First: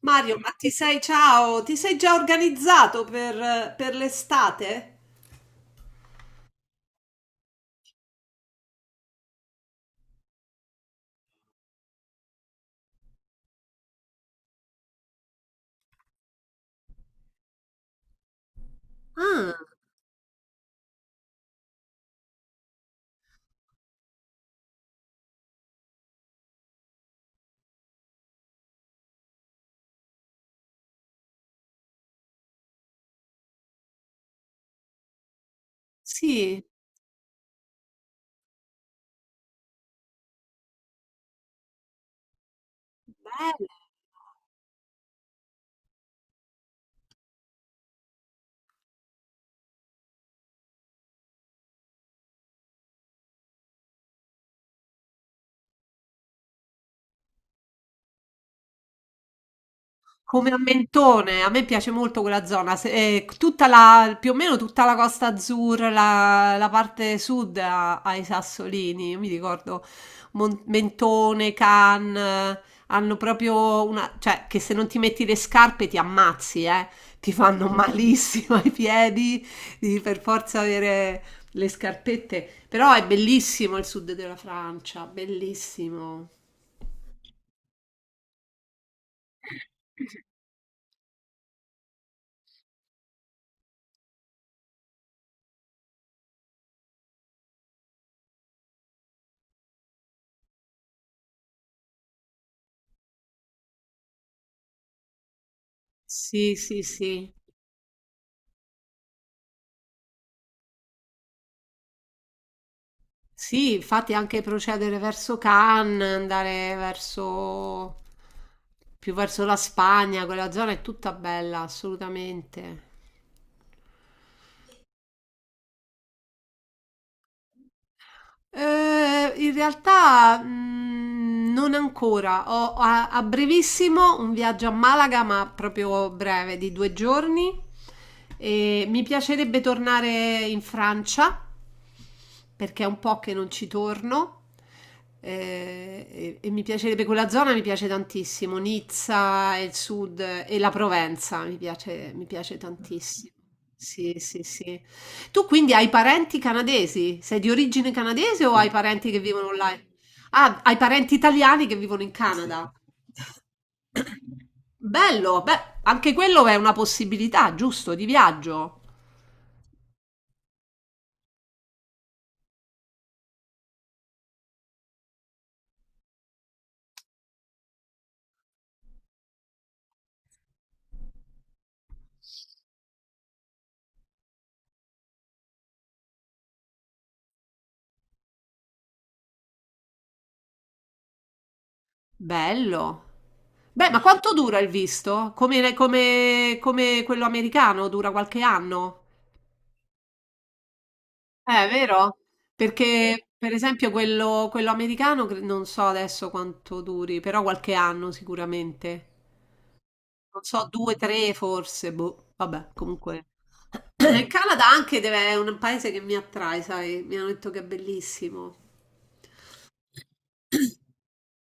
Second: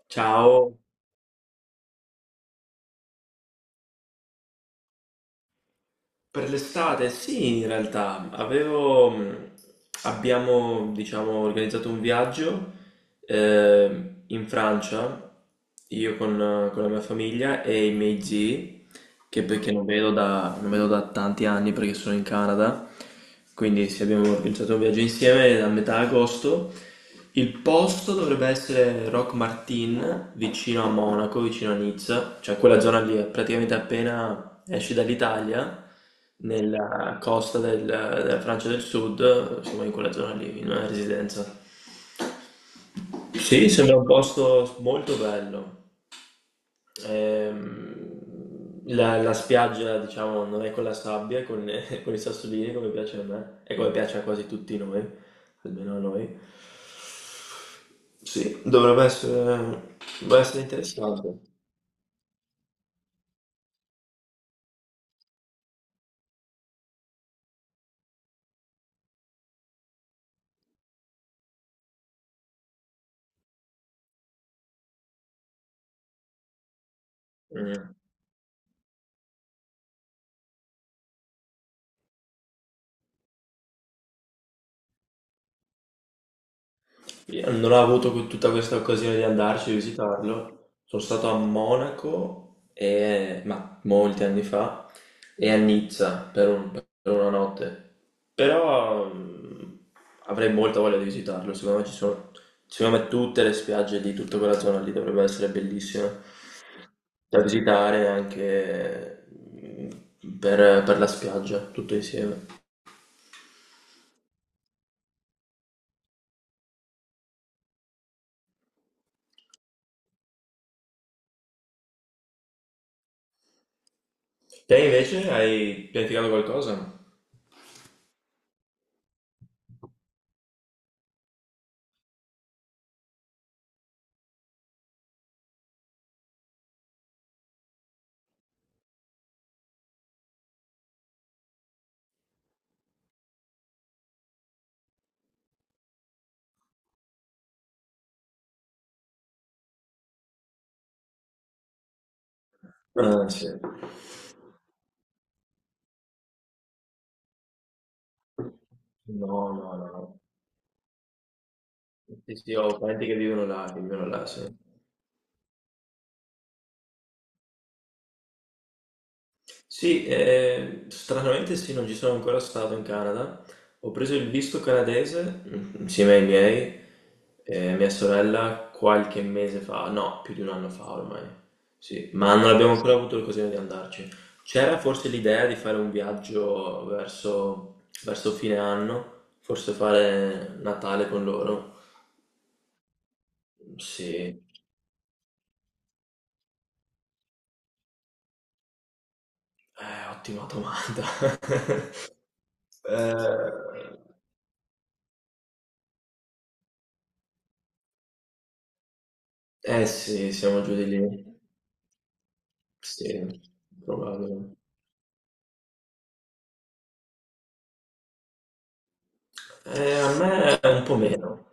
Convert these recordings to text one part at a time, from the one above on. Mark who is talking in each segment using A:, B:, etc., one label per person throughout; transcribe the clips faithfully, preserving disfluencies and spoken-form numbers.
A: Mario, ma ti
B: Ciao,
A: sei, ciao, ti sei già organizzato per, per l'estate?
B: per l'estate? Sì, in realtà avevo, mh, abbiamo, diciamo, organizzato un viaggio eh, in Francia, io con, con la mia famiglia e i miei zii, che perché non vedo da, non vedo da tanti anni perché sono in Canada, quindi se abbiamo organizzato un viaggio insieme a metà agosto. Il posto dovrebbe essere Rock Martin, vicino a Monaco, vicino a Nizza, cioè quella zona lì, è praticamente appena esci dall'Italia,
A: Sì,
B: nella costa del- della Francia del Sud, insomma in quella zona lì, in una residenza. Sì, sembra un posto molto bello. Ehm, la la spiaggia, diciamo, non è con la sabbia, è con è con i sassolini come piace a me e come piace a quasi tutti noi, almeno a noi. Sì, dovrebbe essere, dovrebbe
A: come a
B: essere interessante.
A: Mentone, a me piace molto quella zona, se- eh, tutta la, più o meno tutta la Costa Azzurra, la, la parte sud ha, ha i sassolini, io mi ricordo Mon- Mentone, Cannes, hanno proprio una, cioè che se non ti metti le scarpe ti ammazzi, eh, ti fanno
B: Mm.
A: malissimo ai piedi, devi per forza avere le scarpette, però è bellissimo il sud della Francia, bellissimo.
B: Io non ho avuto que- tutta questa occasione di andarci a visitarlo. Sono stato a Monaco, e- ma molti anni fa, e a Nizza per, un- per una notte. Però mm, avrei molta voglia di visitarlo. Secondo me ci sono, secondo me tutte le spiagge di tutta quella zona lì dovrebbero essere bellissime
A: Sì, sì, sì.
B: da visitare anche mm, per, per la spiaggia, tutto insieme.
A: Sì, infatti anche procedere verso Cannes, andare verso più verso la Spagna, quella zona è tutta bella, assolutamente.
B: Te invece hai pianificato qualcosa?
A: Eh, in realtà mm, non ancora. Ho a, a brevissimo un viaggio a Malaga, ma proprio breve, di due giorni. E mi piacerebbe tornare in Francia perché è un po' che non ci torno, eh, e, e mi piacerebbe quella zona, mi piace tantissimo, Nizza e il sud, eh, e la Provenza, mi piace, mi piace
B: Ah,
A: tantissimo.
B: sì.
A: Sì, sì, sì. Tu quindi hai parenti canadesi? Sei di origine canadese o hai, sì, parenti che
B: No,
A: vivono là?
B: no, no.
A: Ah, hai parenti italiani che vivono in, sì,
B: Sì, sì,
A: Canada.
B: ho parenti che vivono là, che vivono là, sì.
A: Bello, beh, anche quello è una possibilità, giusto, di viaggio.
B: Sì, eh, stranamente sì, non ci sono ancora stato in Canada. Ho preso il visto canadese mm, insieme ai miei, e mia sorella qualche mese fa, no, più di un anno fa ormai. Sì, ma non abbiamo ancora avuto l'occasione di andarci. C'era forse l'idea di fare un viaggio verso, verso fine anno, forse fare Natale con loro.
A: Bello. Beh, ma quanto
B: Sì.
A: dura il visto? Come, come- come quello americano, dura qualche anno?
B: Eh, ottima domanda.
A: Eh, vero? Perché, per esempio,
B: Eh,
A: quello, quello americano cre- non so adesso quanto duri, però qualche anno sicuramente.
B: eh sì,
A: Non
B: siamo
A: so,
B: giù di
A: due, tre
B: lì.
A: forse, boh. Vabbè, comunque.
B: Sì,
A: Il
B: probabile.
A: Canada anche deve- è un paese che mi attrae, sai? Mi hanno detto che è bellissimo.
B: Eh, a me è un po' meno.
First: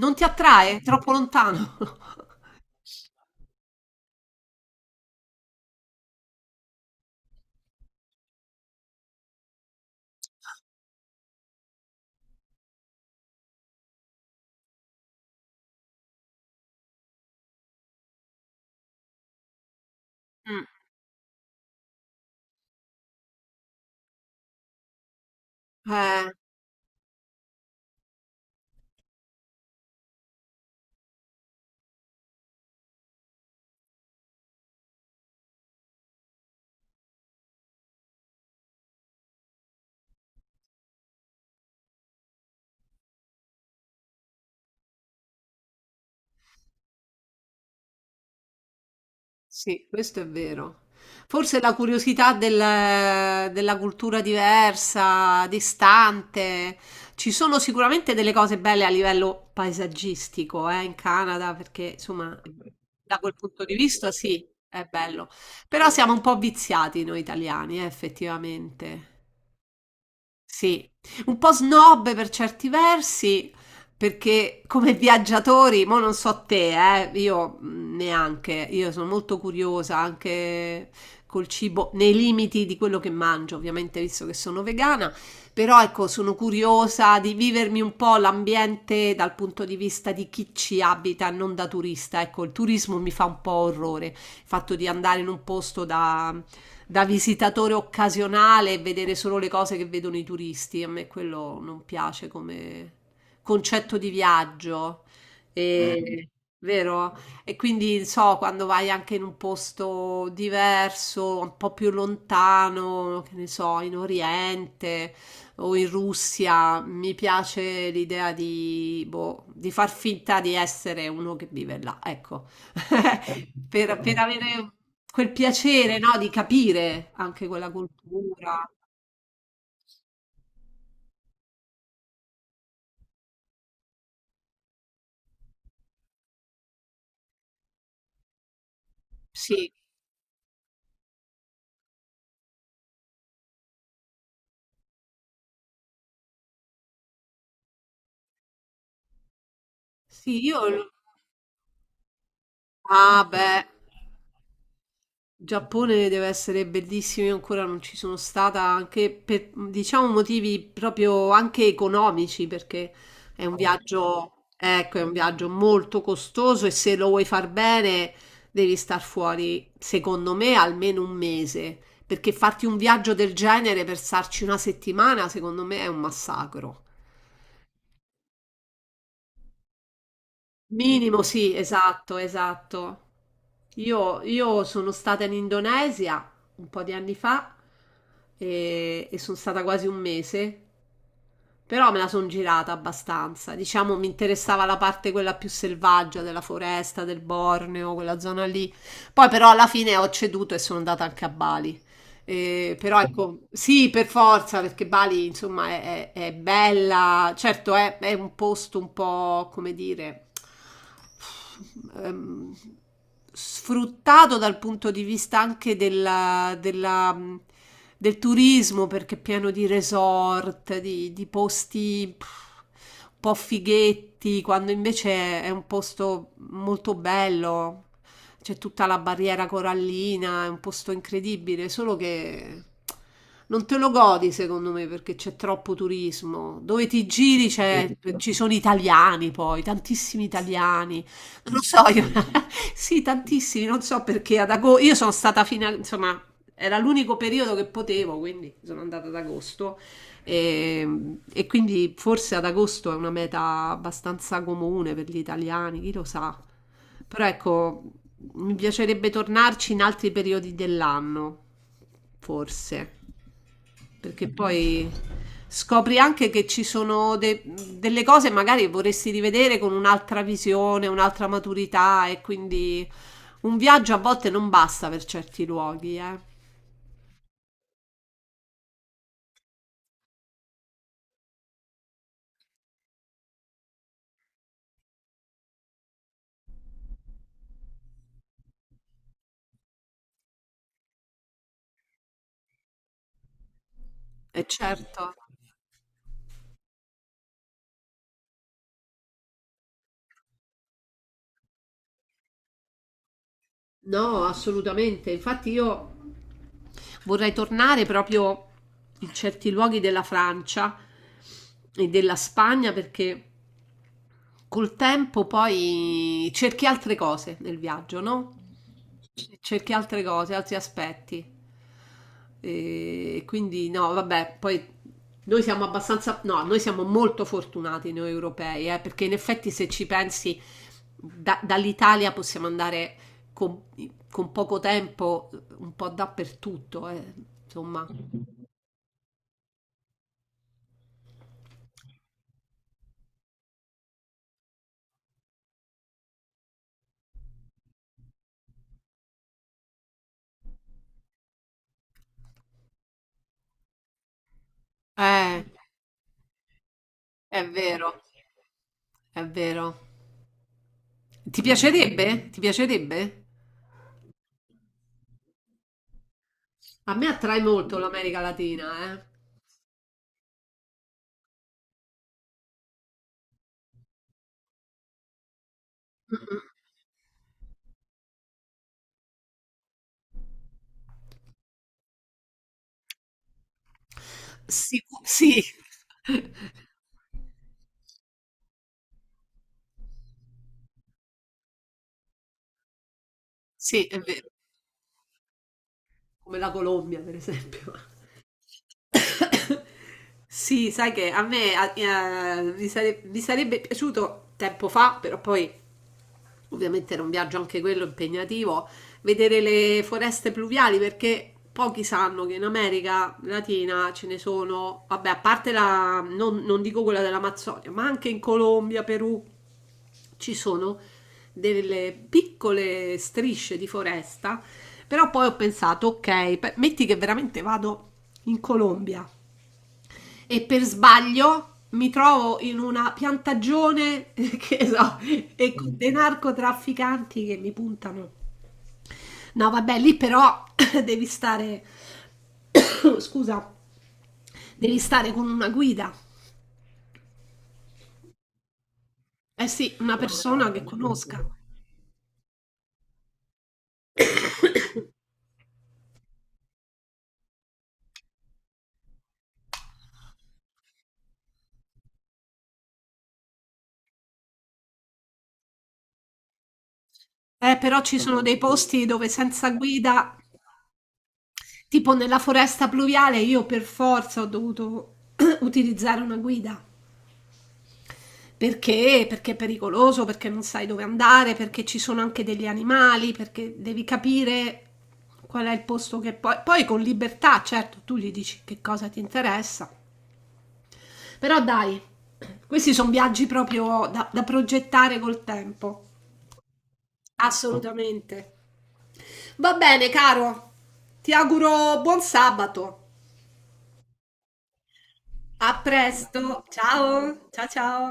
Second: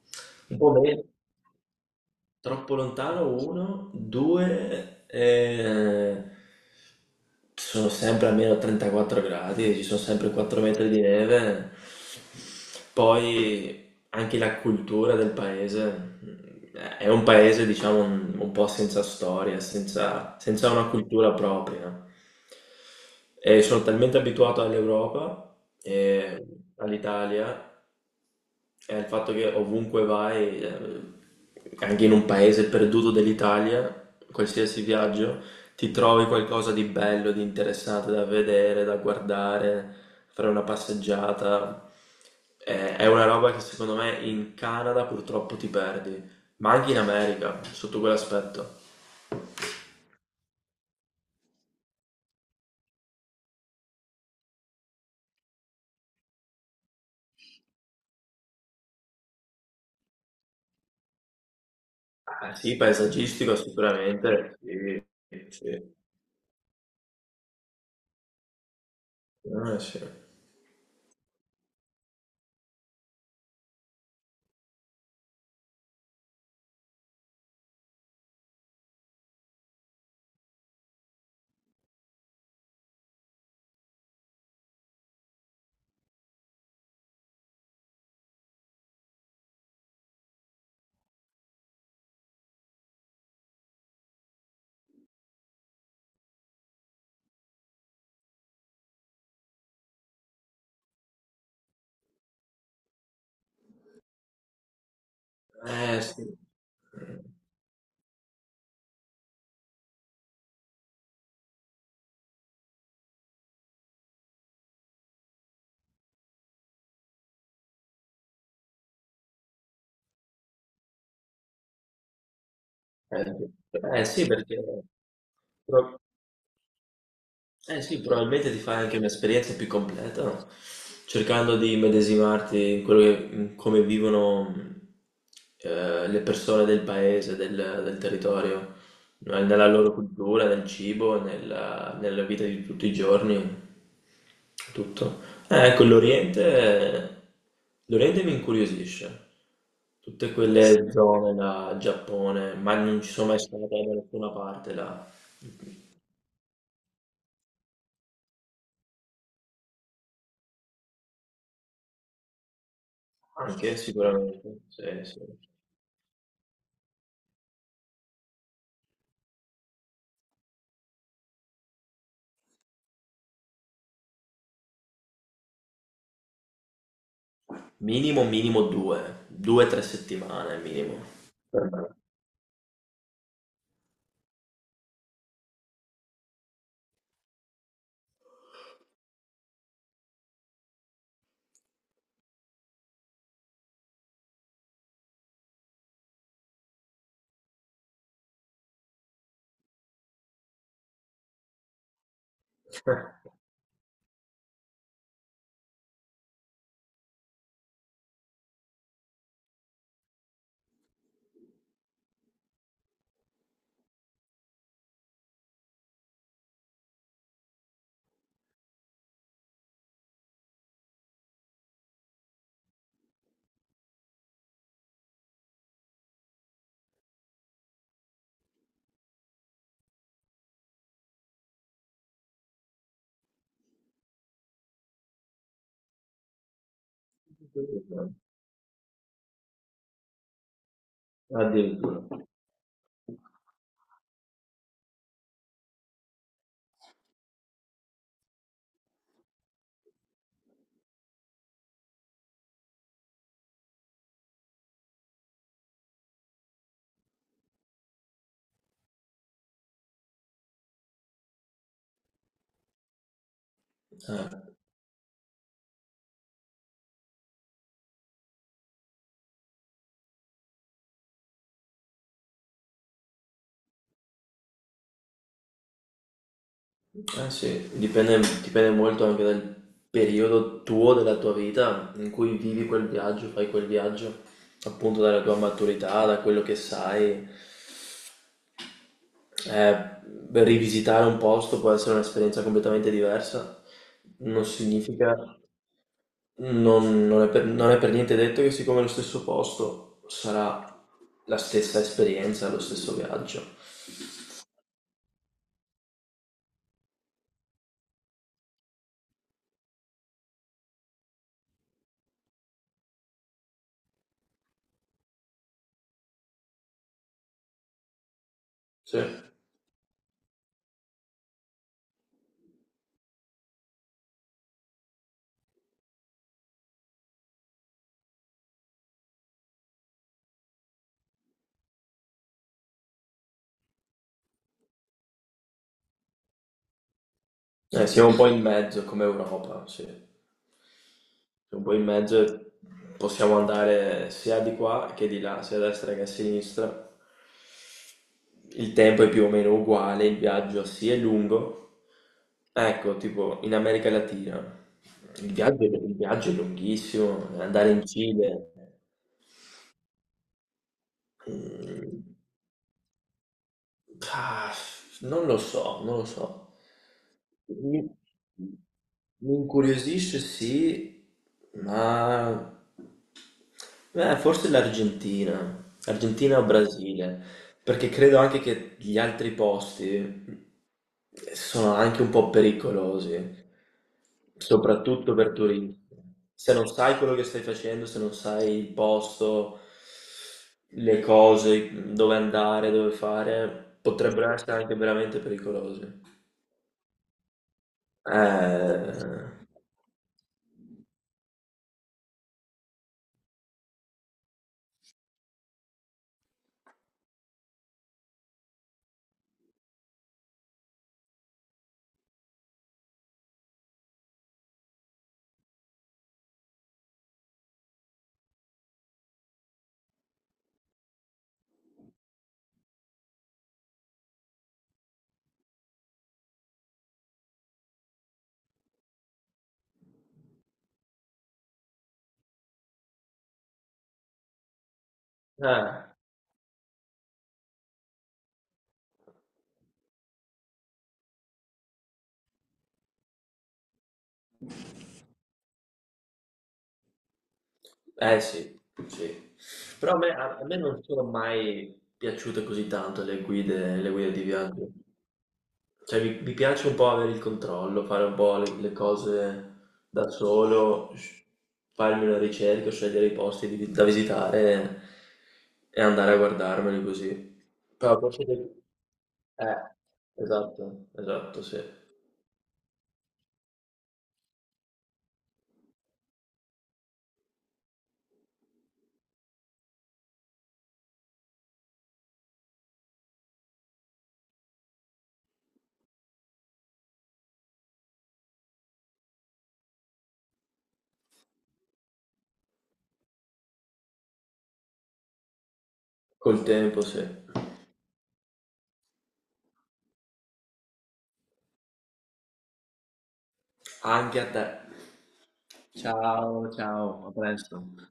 A: Non ti
B: Un po'
A: attrae? È
B: meno.
A: troppo lontano.
B: Troppo lontano, uno, due, eh, sono sempre almeno trentaquattro gradi, ci sono sempre quattro metri di neve. Poi anche la cultura del paese. eh, È un paese, diciamo, un, un po' senza storia, senza,
A: Mm.
B: senza una cultura propria. E sono talmente abituato all'Europa
A: Eh,
B: e all'Italia è il fatto che ovunque vai, eh, anche in un paese perduto dell'Italia, qualsiasi viaggio, ti trovi qualcosa di bello, di interessante da vedere, da guardare, fare una passeggiata. Eh, È una roba che secondo me in Canada purtroppo ti perdi, ma anche in America, sotto quell'aspetto.
A: Sì, questo è vero. Forse la curiosità del- della cultura diversa, distante. Ci sono sicuramente delle cose belle a livello paesaggistico, eh, in Canada, perché insomma,
B: Ah, sì,
A: da quel
B: paesaggistico
A: punto di vista sì,
B: sicuramente,
A: è
B: sì,
A: bello. Però
B: sì.
A: siamo un po' viziati noi italiani, eh, effettivamente.
B: Ah, sì.
A: Sì, un po' snob per certi versi, perché come viaggiatori, mo non so te, eh, io mh, neanche, io sono molto curiosa anche col cibo, nei limiti di quello che mangio, ovviamente, visto che sono vegana, però ecco, sono curiosa di vivermi un po' l'ambiente dal punto di vista di chi ci abita, non da turista. Ecco, il turismo mi fa un po' orrore, il fatto di andare in un posto da, da visitatore occasionale e vedere solo le cose che vedono i turisti. A me quello non piace come concetto di viaggio. Mm.
B: Eh sì.
A: E, vero? E quindi so, quando vai anche in un posto diverso, un po' più lontano, che ne so, in Oriente o in Russia, mi piace l'idea di, boh, di far finta di essere uno che vive là, ecco, per,
B: Eh, eh,
A: per
B: sì, perché
A: avere quel piacere,
B: tro-
A: no, di capire anche quella
B: Eh sì, probabilmente ti
A: cultura.
B: fai anche un'esperienza più completa, no? Cercando di immedesimarti in quello che, in come vivono mh, eh, le persone del paese, del, del territorio, no? Nella
A: Sì,
B: loro cultura, nel cibo, nella, nella vita di tutti i giorni, tutto. Eh, ecco, l'Oriente, l'Oriente mi incuriosisce. Tutte
A: sì, io...
B: quelle zone da Giappone, ma non ci
A: Ah,
B: sono mai
A: beh.
B: stato da nessuna parte là.
A: Giappone deve essere bellissimo, io ancora non ci sono stata anche per diciamo motivi proprio anche economici, perché è un
B: Anche
A: viaggio,
B: sicuramente, sì,
A: ecco, è un
B: sì.
A: viaggio molto costoso e se lo vuoi far bene devi star fuori, secondo me, almeno un mese, perché farti un viaggio del genere per starci una settimana, secondo me è un massacro.
B: Minimo, minimo due, due, tre settimane minimo.
A: Minimo, sì,
B: Per me.
A: esatto, esatto. Io, io sono stata in Indonesia un po' di anni fa e, e sono stata quasi un mese, però me la sono girata abbastanza. Diciamo, mi interessava la parte quella più selvaggia della foresta, del Borneo, quella zona lì. Poi però alla fine ho ceduto e sono andata anche a Bali. Eh, però ecco, sì, per forza, perché Bali, insomma, è, è- è bella, certo è, è un posto un po', come dire, ehm, sfruttato dal punto di vista anche della- della, mh, del turismo, perché è pieno di resort, di, di posti pff, un po' fighetti, quando invece è un posto molto bello, c'è tutta la barriera corallina, è un posto incredibile, solo che non te lo godi secondo me perché c'è troppo turismo. Dove ti giri c'è- ci sono italiani poi, tantissimi italiani. Non lo so,
B: Addirittura.
A: io, sì, tantissimi, non so perché ad agosto, io sono stata fino a, insomma, era l'unico periodo che potevo, quindi sono andata ad agosto. E, e quindi forse ad agosto è una meta abbastanza comune per gli italiani, chi lo sa. Però ecco, mi piacerebbe tornarci in altri periodi dell'anno, forse, perché
B: Eh,
A: poi scopri anche che ci sono de- delle cose magari che vorresti rivedere con un'altra visione, un'altra maturità e quindi un viaggio a volte non basta per certi luoghi, eh.
B: eh sì, dipende, dipende molto anche dal periodo tuo della tua vita in cui vivi quel viaggio, fai quel viaggio, appunto dalla tua maturità, da quello che sai. Eh, rivisitare un posto può essere un'esperienza completamente diversa,
A: E
B: non
A: certo.
B: significa Non, non è per, non è per niente detto che siccome è lo stesso posto sarà la stessa esperienza, lo stesso viaggio.
A: No, assolutamente. Infatti io vorrei tornare proprio in certi luoghi della Francia e della Spagna perché col tempo poi cerchi altre cose nel viaggio, no?
B: Sì. Eh,
A: Cerchi altre cose, altri aspetti. E quindi no, vabbè, poi noi siamo abbastanza, no, noi siamo molto fortunati noi europei, eh, perché in effetti se ci pensi da- dall'Italia possiamo andare con, con poco tempo un po' dappertutto, eh, insomma.
B: siamo un po' in mezzo come Europa, sì. Siamo un po' in mezzo e possiamo andare sia di qua che di là, sia a destra che a sinistra. Il tempo è più o meno uguale, il viaggio sì è lungo. Ecco, tipo in America Latina il
A: Eh,
B: viaggio, il viaggio è lunghissimo,
A: è
B: andare in
A: vero,
B: Cile.
A: è vero. Ti
B: mm,
A: piacerebbe? Ti piacerebbe?
B: Ah, non lo so, non lo so.
A: A me attrae molto
B: Mi,
A: l'America Latina, eh.
B: mi incuriosisce sì, ma eh, forse l'Argentina,
A: Mm-mm.
B: Argentina o Brasile, perché credo anche che gli altri posti sono anche un po' pericolosi,
A: Sicu-
B: soprattutto
A: sì,
B: per turisti. Se non sai quello che stai facendo, se non sai il posto, le cose, dove andare, dove fare,
A: sì, è vero,
B: potrebbero essere anche veramente pericolosi.
A: come la Colombia, per esempio.
B: Eh,
A: Sì, sai che a me eh, mi, sare- mi sarebbe piaciuto tempo fa, però poi ovviamente era un viaggio anche quello impegnativo, vedere le foreste pluviali perché pochi sanno che in America Latina ce ne sono, vabbè, a parte la, non, non dico quella dell'Amazzonia, ma anche in Colombia, Perù, ci sono delle piccole strisce di foresta. Però poi ho pensato, ok, pe- metti che veramente vado in Colombia e per sbaglio mi trovo in una piantagione, che so, e con
B: eh,
A: dei narcotrafficanti che mi puntano. No, vabbè, lì però devi stare, scusa, devi stare con una guida.
B: eh sì, sì.
A: Eh sì,
B: Però
A: una
B: a me, a
A: persona
B: me
A: che
B: non sono
A: conosca.
B: mai piaciute così tanto le guide, le guide di viaggio. Cioè vi, vi piace un po' avere il controllo, fare un po' le, le cose da solo, s- farmi una ricerca, scegliere i posti di- da visitare e, andare a guardarmeli così.
A: Eh, però ci
B: Però
A: sono
B: forse...
A: dei
B: de-
A: posti dove senza
B: Eh,
A: guida...
B: esatto, esatto, sì.
A: Tipo nella foresta pluviale io per forza ho dovuto utilizzare una guida. Perché? Perché è pericoloso, perché non sai dove andare, perché ci sono anche degli animali, perché devi capire qual è il posto che poi... Poi con libertà, certo, tu gli dici che cosa ti interessa. Però dai, questi sono viaggi proprio da, da progettare col tempo.
B: Col tempo, sì.
A: Assolutamente. Va bene, caro. Ti auguro buon sabato.
B: Anche a te.
A: A presto.
B: Ciao, ciao, a
A: Ciao. Ciao
B: presto.
A: ciao.